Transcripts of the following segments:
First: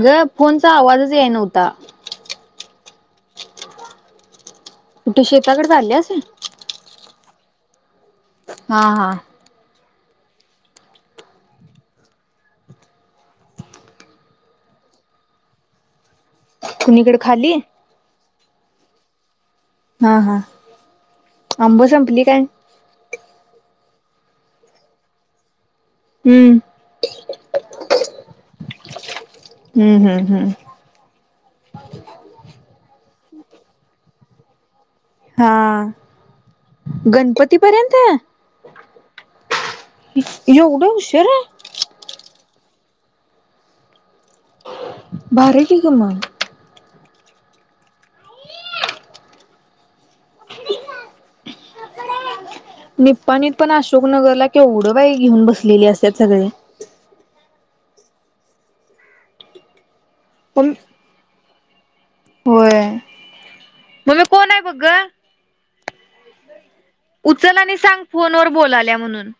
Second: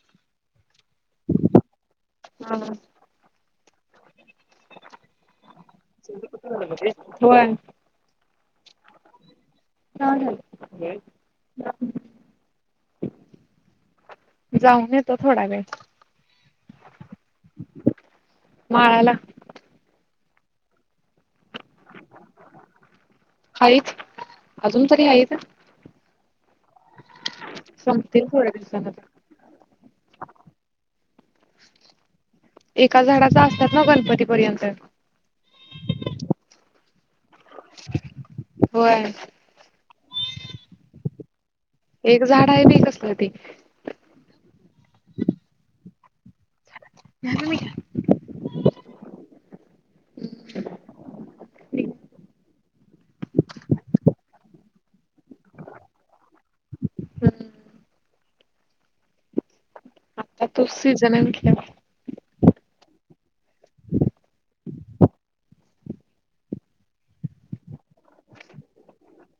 अग फोनचा आवाजच येत नव्हता. हा तू शेताकडे चालल्यास. व्हय हा हा [unintelligible] जाऊन येतो थोडा वेळ. कुणीकडे खाली माळाला हा हा आंब संपली काय? हाईत अजून तरी हाईत. हम्म संपतील थोड्या दिवसा नंतर. हम्म हम्म हम्म एका झाडाच असतात ना गणपतीपर्यंत. हा गणपती पर्यंत होय एवढा उशीरा एक झाड आहे बयी कसल ते भारी की ग मग. [unintelligible] निप्पाणीत पण अशोकनगरला केवढं बाई घेऊन बसलेली असत्यात सगळी. हम्म. त्यात त्योच सीजण हाय म्हटल्याव. होय मम्मे कोण हाय बग ग. उचल आणि सांग फोन वर बोलालिया म्हणून.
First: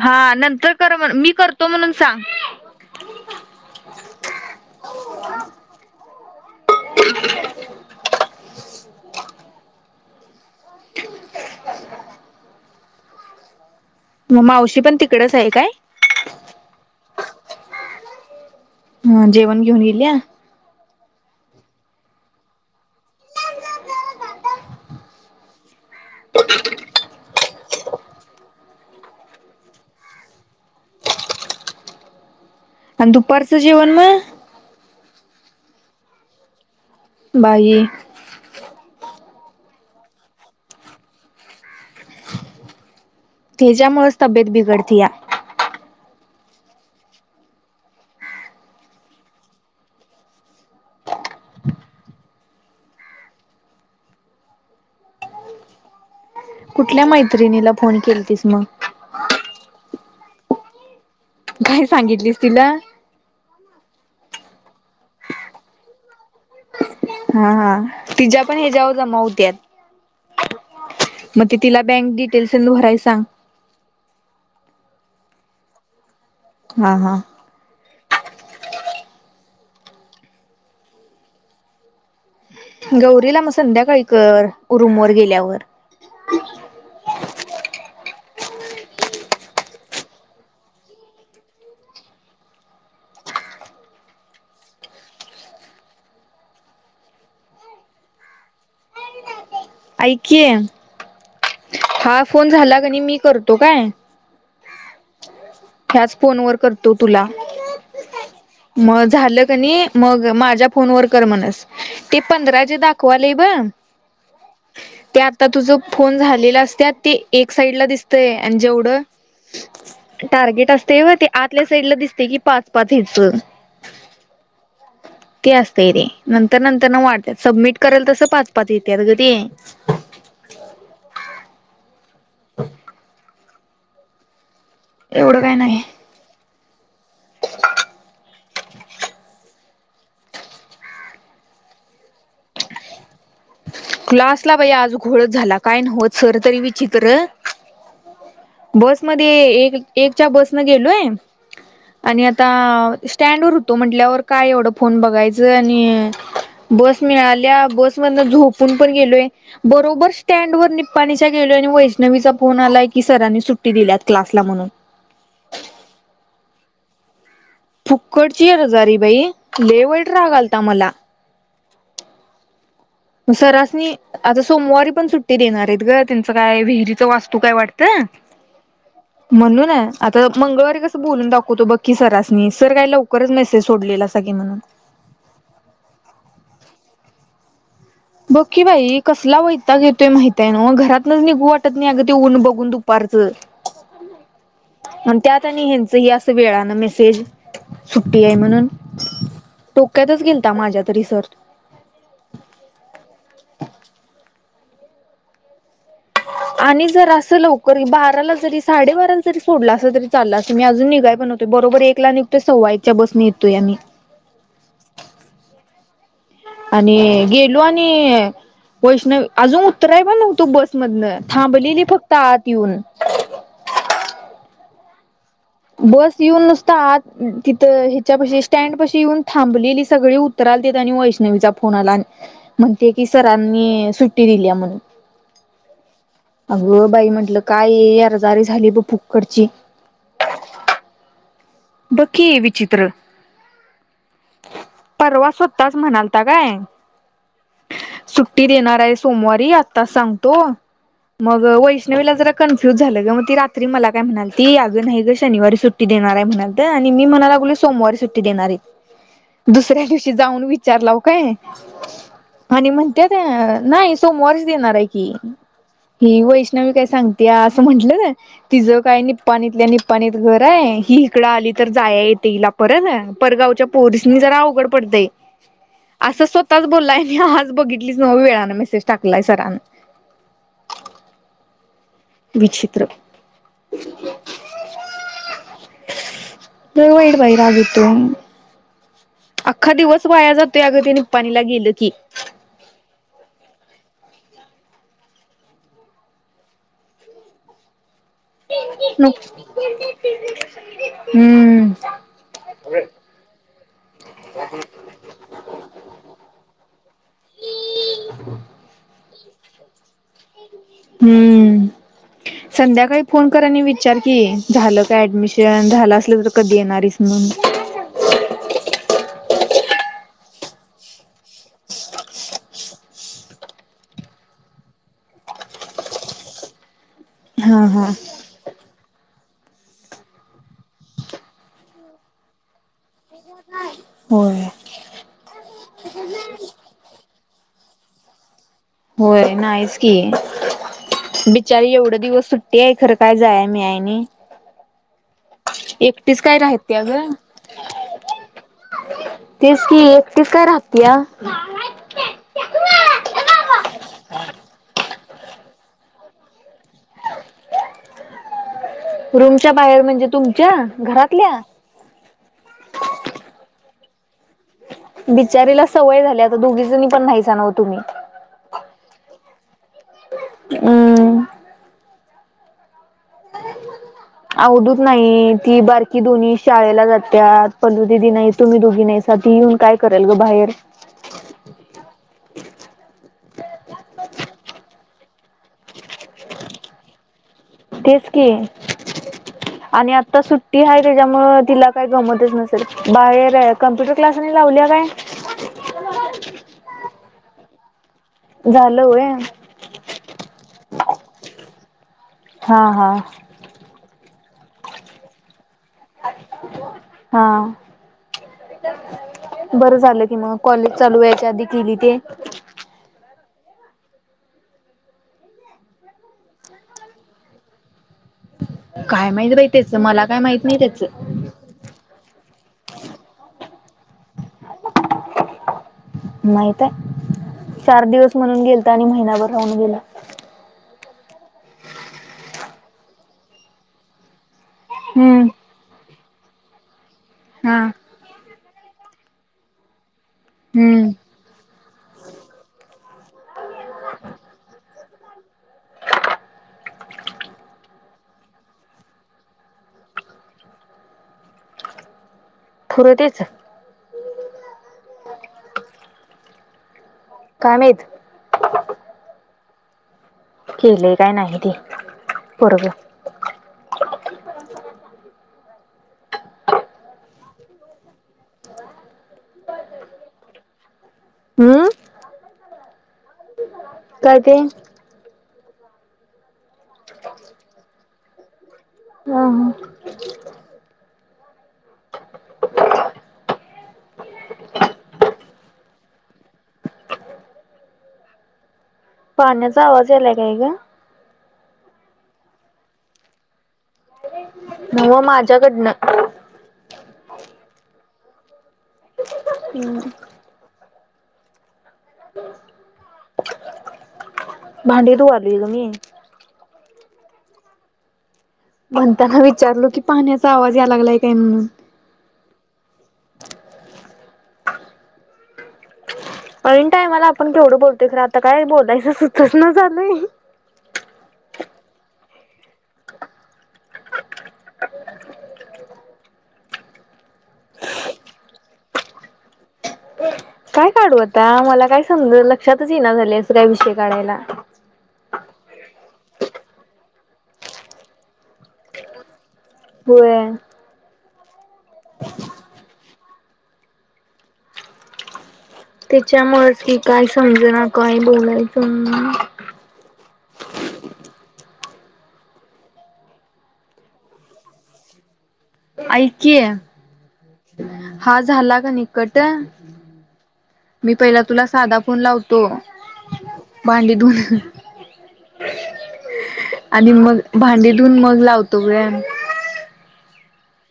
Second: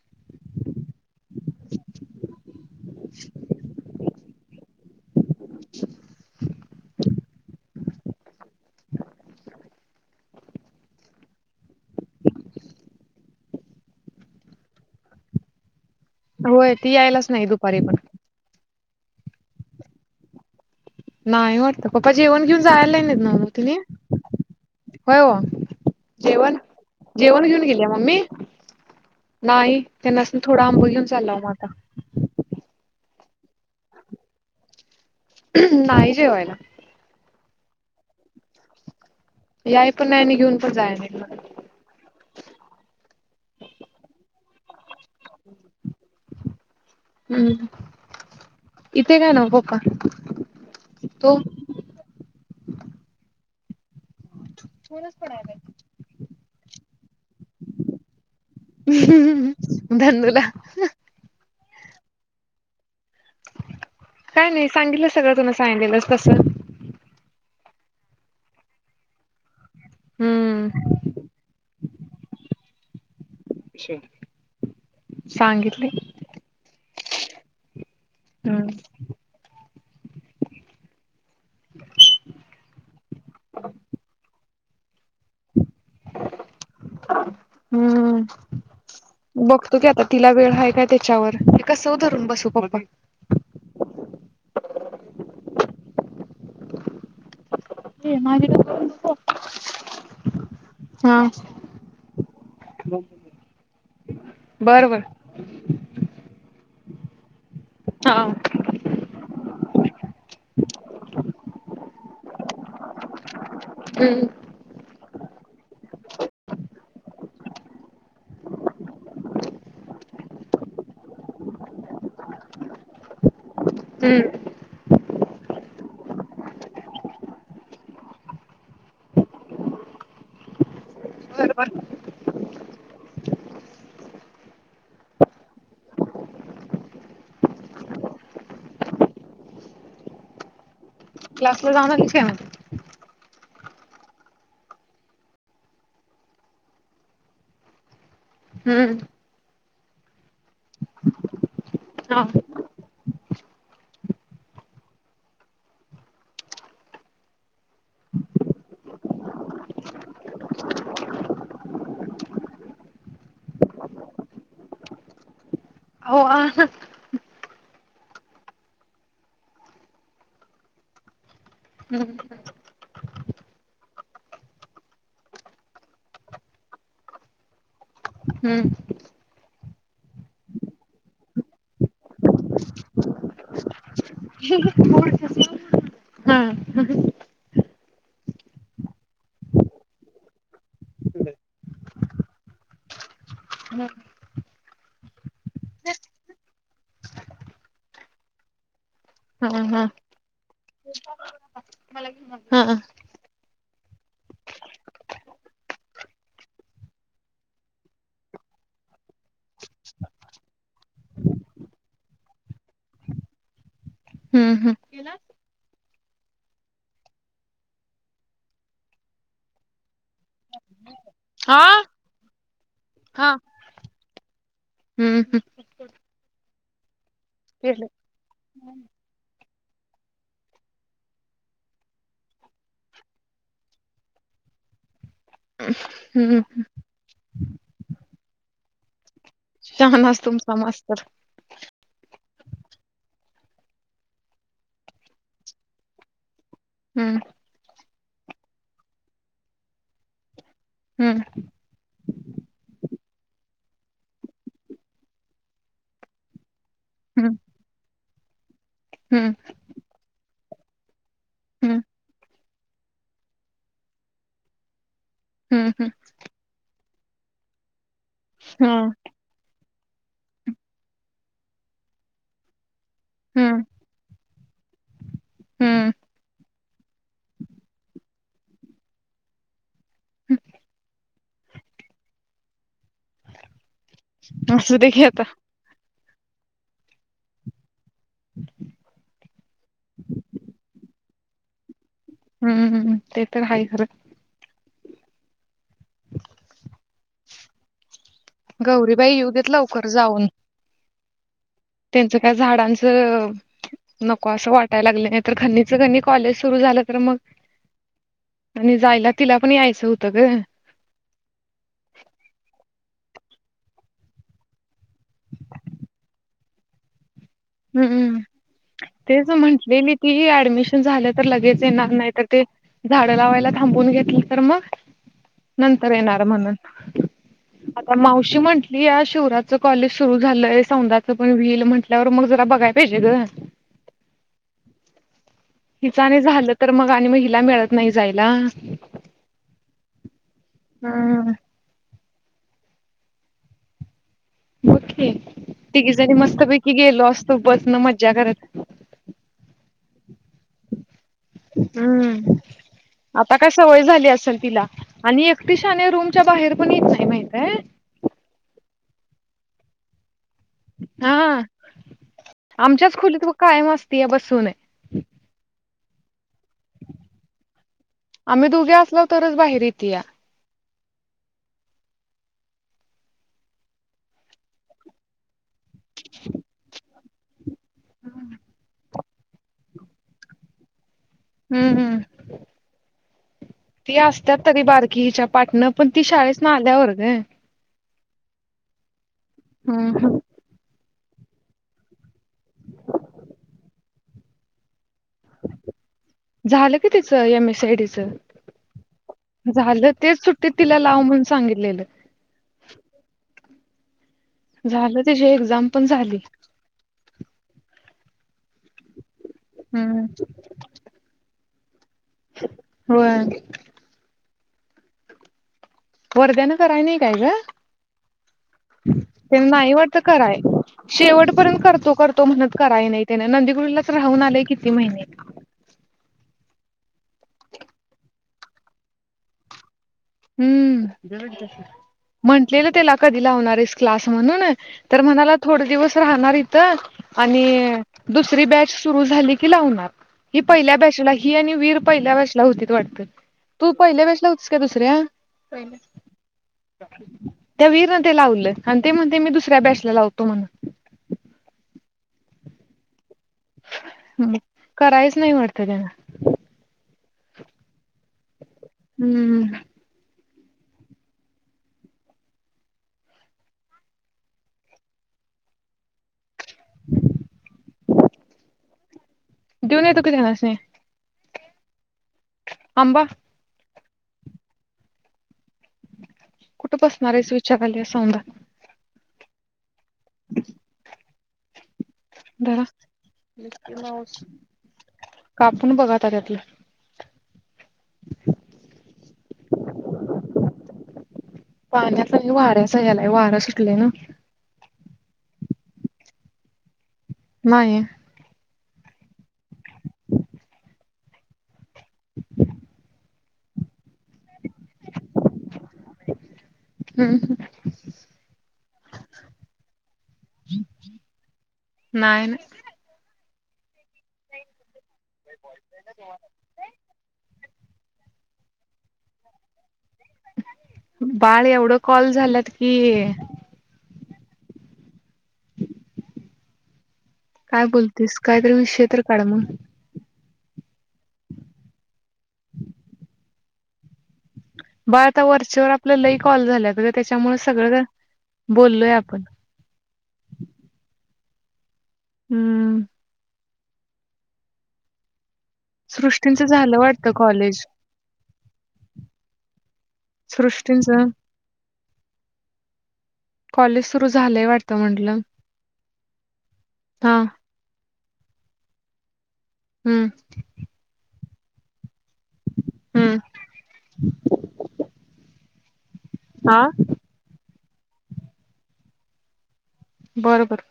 हा नंतर कर म्हण मी करतो म्हणून सांग. [inaudible] म मावशी पण तिकडच हाय काय? होय ती यायलाच नाय दुपारी पण. हा जेवण घेऊन इल्या. नाय वाटत पप्पा जेवण घेऊन जायला नायत न्हव तिनी? होय ओ जेवण जेवण घीऊन गेलीया मम्मी? नाही तेनस्नी थोडा आंब घेऊन चाललाव म आता. आण दुपारचं जेवण म? नाय जेवायला. बाई. याय पण नाय आणि घीऊन पण जाय नायत म्हण. त्येज्यामुळच तब्येत बिघडतीया. हम् इथे एक हाय न्हव बोका तो? पोरस पडायला. कुठल्या मैत्रिणीला फोन केलतीस म? धनू ला. काय सांगितलीस तिला? काय नाय सांगितलं सगळं तुन सांगलेलंस तस. हा हा तिज्या पण हेज्याव जमा हुत्यात. हम्म. म ती तिला बँक डिटेल्स तेन भराय सांग. सांगितलय. हा हा. हम्. [inaudible] गौरीला म संध्याकाळी कर रूमवर गेल्यावर. हम्म. बघतो की आता तिला वेळ हाय का त्याच्यावर. कस व धरून बसू पप्पा? [unintelligible] ऐक की हा. हा फोन झाला क नी मी करतो काय. बर बर ह्याच फोन वर करतो तुला. हा मग झालं कन्य मग माझ्या फोन वर कर म्हणस. ते पंधरा जे दाखवालेय ब हम्म ते आता तुझ फोन झालेल असत्यात ते एक साइडला दिसतय. आणि जेवढं टार्गेट असतय व ते आतल्या साईड ला दिसतय की पाच पाच हेच. हम् अच्छा ते असतय रे नंतर नंतर न वाढतात सबमिट करेल तसं पाच पाच येते क ते बरोबर एवढं काय नाही क्लास ला जाऊन आलीस काय? तुला असला भाै आज घोळच झाला काय नव्हत सर तरी विचित्र. हम्म बस मध्ये एक एकच्या बस न गेलोय हा आणि आता स्टँड वर होतो म्हटल्यावर काय एवढ फोन बघायचं आणि बस मिळाल्या बस म झोपून पण गेलोय बरोबर स्टँड वर निपपाणीच्या गेलो आणि वैष्णवीचा फोन आलाय की सरांनी सुट्टी दिल्यात क्लासला म्हणून अव्वा फुक्कडची रजारी बाई लय वाईट राग आलता मला हम्म हम् सरासणी आता सोमवारी पण सुट्टीत देणार आहेत ग त्यांचं काय विहिरीच वास्तू काय वाटतं हम्म ह म्हणून आहे आता मंगळवारी कसं बोलून दाखवतो बघकीी सरसनी सर काय लवकरच मेसेज सोडलेला अस ह बघकीी बाई कसला वैता घेतोय माहित आहे ना मग घरातनच निघू वाटत नाही अगदी ऊन बघून दुपारचं हम् म त्यात आणि यांचं हे असं वेळान मेसेज सुट्टी आहे म्हणून हा हा डोक्यातच गेलता माझ्या तरी सर हा ह [inaudible] आणि जर असं लवकर बाराला जरी साडेबाराला जरी सोडला अस तरी चाललं अस मी अजून निघाय बनवतो बरोबर एकला निघतो सववाईच्या बसनेेतोय आम्ही हम्म हम आणि गेलो आणि वैष्णव अजून उत्तराय पण नव्हतो बसमधनं हां, थांबलेली फक्त आत येऊन हम्म हम बस येऊन नुसता आ तिथ केलं. ह्याच्यापशी स्टँड पाशी येऊन थांबलेली सगळी उत्तराल देत आणि वैष्णवीचा फोन आला म्हणते की सरांनी सुट्टी दिली म्हणून हम् अगं बाई म्हंटलं काय इरझारी झाली ब फुक्कडची छानच तुमचा मास्टर. बग की विचित्र. परवा स्वताच म्हणालता काय हम्म सुट्टी देणार आहे सोमवारी आत्ताच सांगतो हं, मग वैष्णवीला जरा कन्फ्युज झालं ग मग ती रात्री मला काय म्हणाल ती यागं नाही ग शनिवारी सुट्ट सुट्टी देणार आहे म्हणात आणि मी हं, म्हणायलागले सोमवारी सुट्टी देणार आहे हं, दुसऱ्या दिवशी जाऊन विचारलाव काय हं, आणि म्हणत नाही सोमवारच देणार आहे की हं, हं. ही वैष्णवी काय सांगते या असं म्हंटलं ना- तिझं हां, काय निपपाणीतल्या निपपाणीत घर आहे ही इकडं आली. तर जाया येते हिला परत हं, परगावच्या पोरसनी जरा अवघड पडतंय. हं. असं स्वतःच बोललाय मी आज बघितलीच नवं वेळाने मेसेज टाकलाय सरानं- विचित्र. असु दे घे आता. नलवाईड वैरगतो [unintelligible] अख्खा दिवस वाया जातोय अगं ते निपपाणीला गेलं की. हम्मम्म ते तर आहेच. न गौरीबाई येऊ देत लवकर जाऊन. हम्म त्यांचं काय झाडांचं, नको असं वाटायला लागलंय नाही तर खनीच खनी कॉलेज सुरू झालं तर मग- ह [unintelligible] आणि जायला तिला पण यायचं होतं ग. हम्म संध्याकाळी फोन कर आणि विचार की, झालं का ऍडमिशन झालं असलं तर कधी येणारच म्हणून. हम्म तेच म्हंटलेली ती ऍडमिशन झाल्या तर लगेच येणार नाही तर- झाडं लावायला थांबून घेतली तर मग नंतर येणार म्हणून- हा हा आष [inaudible] अशी म्हटली या शिवराच कॉलेज सुरू झालंय सौदां च पण व्हील म्हंटल्यावर मग बग या पाहिजे. हो हो हिच आणि झालं तर मग आणि महिला मिळत नाही जांयला. होय नाहीच की. हम्म बचारी एवढं दिवस सुट्टी आहे खरं काय जाय मीळाय नाही. बघ की तिघी जणी एकटीच काय मस्त पैकी राहत्या ग गेलो असतो बसन मज्जा करत. तेच की एकटी स काय राहत्या. हम् आता काय सवय झाली असेल तिला, आणि एकटि शानी रूमच्या बाहेर पण येत नाही माहितय. रूमच्या बाहेर म्हणजे तुमच्या घरातल्या? हा आमच्याच खोलीत बघ कायम असते या बसून- बिचारीला सवय झाली आता दोघीचणी पण नाहीसा नव तुम्ही- आम्ही दुघी असलो तरच बाहेर यीत्या. हम्म अवधूत नाही ती बारकी दोन्ही शाळेला जात्यात. पल्लू दीदी नाही तुम्ही दोघी नाही सा ती येऊन काय करेल ग बाहेर. हम् हम्म ती असत्यात तरी बारकी हीच्या पाटन पण ती शाळेेत ना आल्यावर गं. तेच की हम्म आणि हम्म आता सुट- ती आहेय त्याच्यामुळं तिला काही गमतच नसेल बाहेर कम्प्युटर क्लासनी लावली काय? झालं की त्याच एम एस टी च झालं होय. झालं तेच सुट्टीत तिला लाव म्हणून सांगितलंय. हा हा झालं त्याची एक्झाम पण झाली. हा बरं हम्म झालं की मग. कॉलेज चालू याच्या आधी केली ते. होय. वरद्यानं करायनी काय ग. काय माहित त्यांना बाई नाही त्याच वाटतं मला काय कराय माहित नाही त्याच शेवट पर्यंत करतो करतो. तो म्हणत कराय नाही त्याने नंदीगुडलाच राहून आलेय किती महिने. माहित आहे चार दिवस म्हणून गेलता आणि महिनाभर राहून गेला. हम्म म्हंटलेलं त्याला कधी लावणार आहेसं क्लास म्हणून? तर हम्म म्हणाला थोडे दिवस राहणार इथं आणि हा - दुसरी बॅच सुरू झाली की लावणार ही पहिल्या हम्म बॅचला ही आणि वीर पहिल्या बॅच- होती वाटत तू पहिल्या वेळेला होतीस का दुसऱ्या? त्या वीरनं ते लावलं आणि ते म्हणते मी दुसऱ्या बॅचला लावतो म्हणून. ठुरतेच [inaudible] ह करायच नाही वाटत त्यांना. काय माहितं. हम्म, केलेयं काय नाही ते बरोबर. देऊन येतो का धन्यनी? हम्म आंबा? काय ते? कुठं बसणार आहेच विचाराले सवधा. हम ह. धरा. कापून बघा त्यातलं. [inaudible] पाण्याचा आवाज यालाय काय गं? पाण्यात वाऱ्याचा यालाय वारं सुटलंय ना. नावं माझ्याकडनं. नाहीय. हम् [inaudible] भांडे धुवली गं मी. हम्म हम् म्हणताना विचारलो की पाण्याचा आवाज याय लागलाय काय म्हणून. नाहीय नाय. पोहच का ज [unintelligible] ऐन टाईम ला आपण केवढं बोलतोय खरं आता काय बोलायचं सुचनं झालं. बाळ एवढं कॉल झालंत की? काय बोलतेस कायतरी विषय तर काढ मग? काय काढू आता मला काय समज लक्षातच येना झाले अस काय विषय काढायला. बाळ आता वरच्यावर आपलं लई कॉल झालं तर त्याच्यामुळे सगळं बोललोय आपण. होय. हम्म, सृष्टींचं त्याच्यामुळे की झालं काय वाटतं समज कॉलेज ना काय बोलायचं. सृष्टीनचा? कॉलेज सुरू झालंय वाटतं म्हंटलं. ऐक की हा हा झाला की नी कट हम्म मी पहिला तुला साधा फोण लावतो हम्म भांडी धु ह हां आणि मग भांडीतऊून मग लावतो व बर बर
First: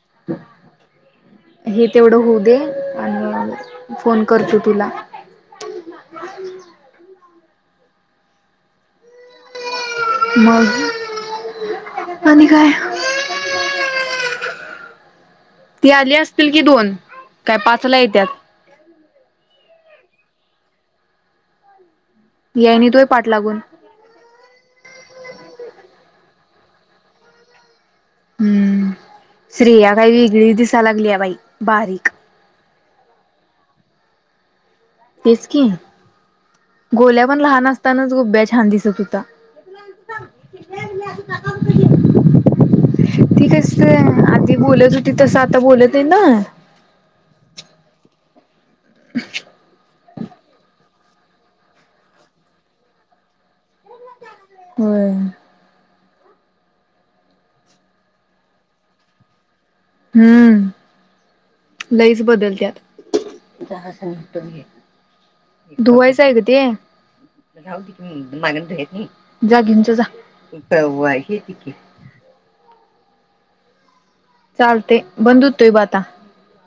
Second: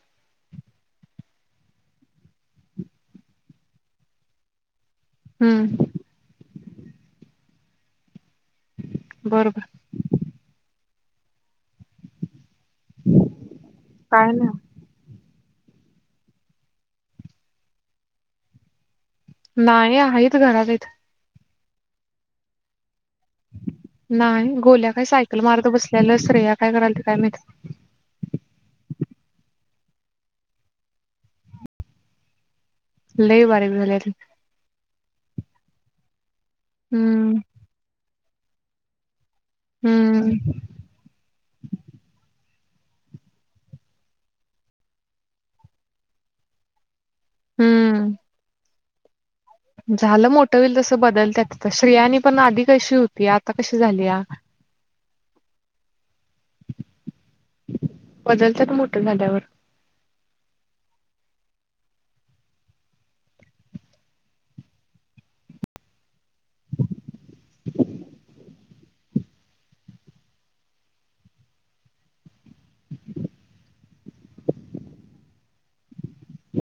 हे तेवढं होऊ दे आणि फोन करतो तुला हम्म बरोबर मग आणि काय? काय ना ती आली असतील कि दोन काय पाचला येत्याात नाही हाईट घरात आहेत याय नाहीत पाठ लागून? नाही गोल्या काही सायकल मारत बसल्याला श्रेया काय कराल ते काय माहीत हम्म स््रेया काही वेगळीच दिसा लागली आहे बाई बारीक वय बारीक झाली या ती तेच की गोल्या हम्म पण लहान असतानाच गुब्ब्या छान दिसत होत हम्म ये मी आसा तुला धक्का बुक्क देईन ती कस आधी बोलत होती तस आता बोलत आहे ना हम्म [inaudible] झालं मोठं होईल तसं बदलतत श्रियांनी पण आधी कशी होती आता कशी झाली या होय बदलतात मोठं झाड्यावर हम्म लईच बदलत्यातटतो धुवायचं आहे ग ते जाऊ माग जागिंच जा हे ती [unintelligible] चालते बंद होतोय ब आता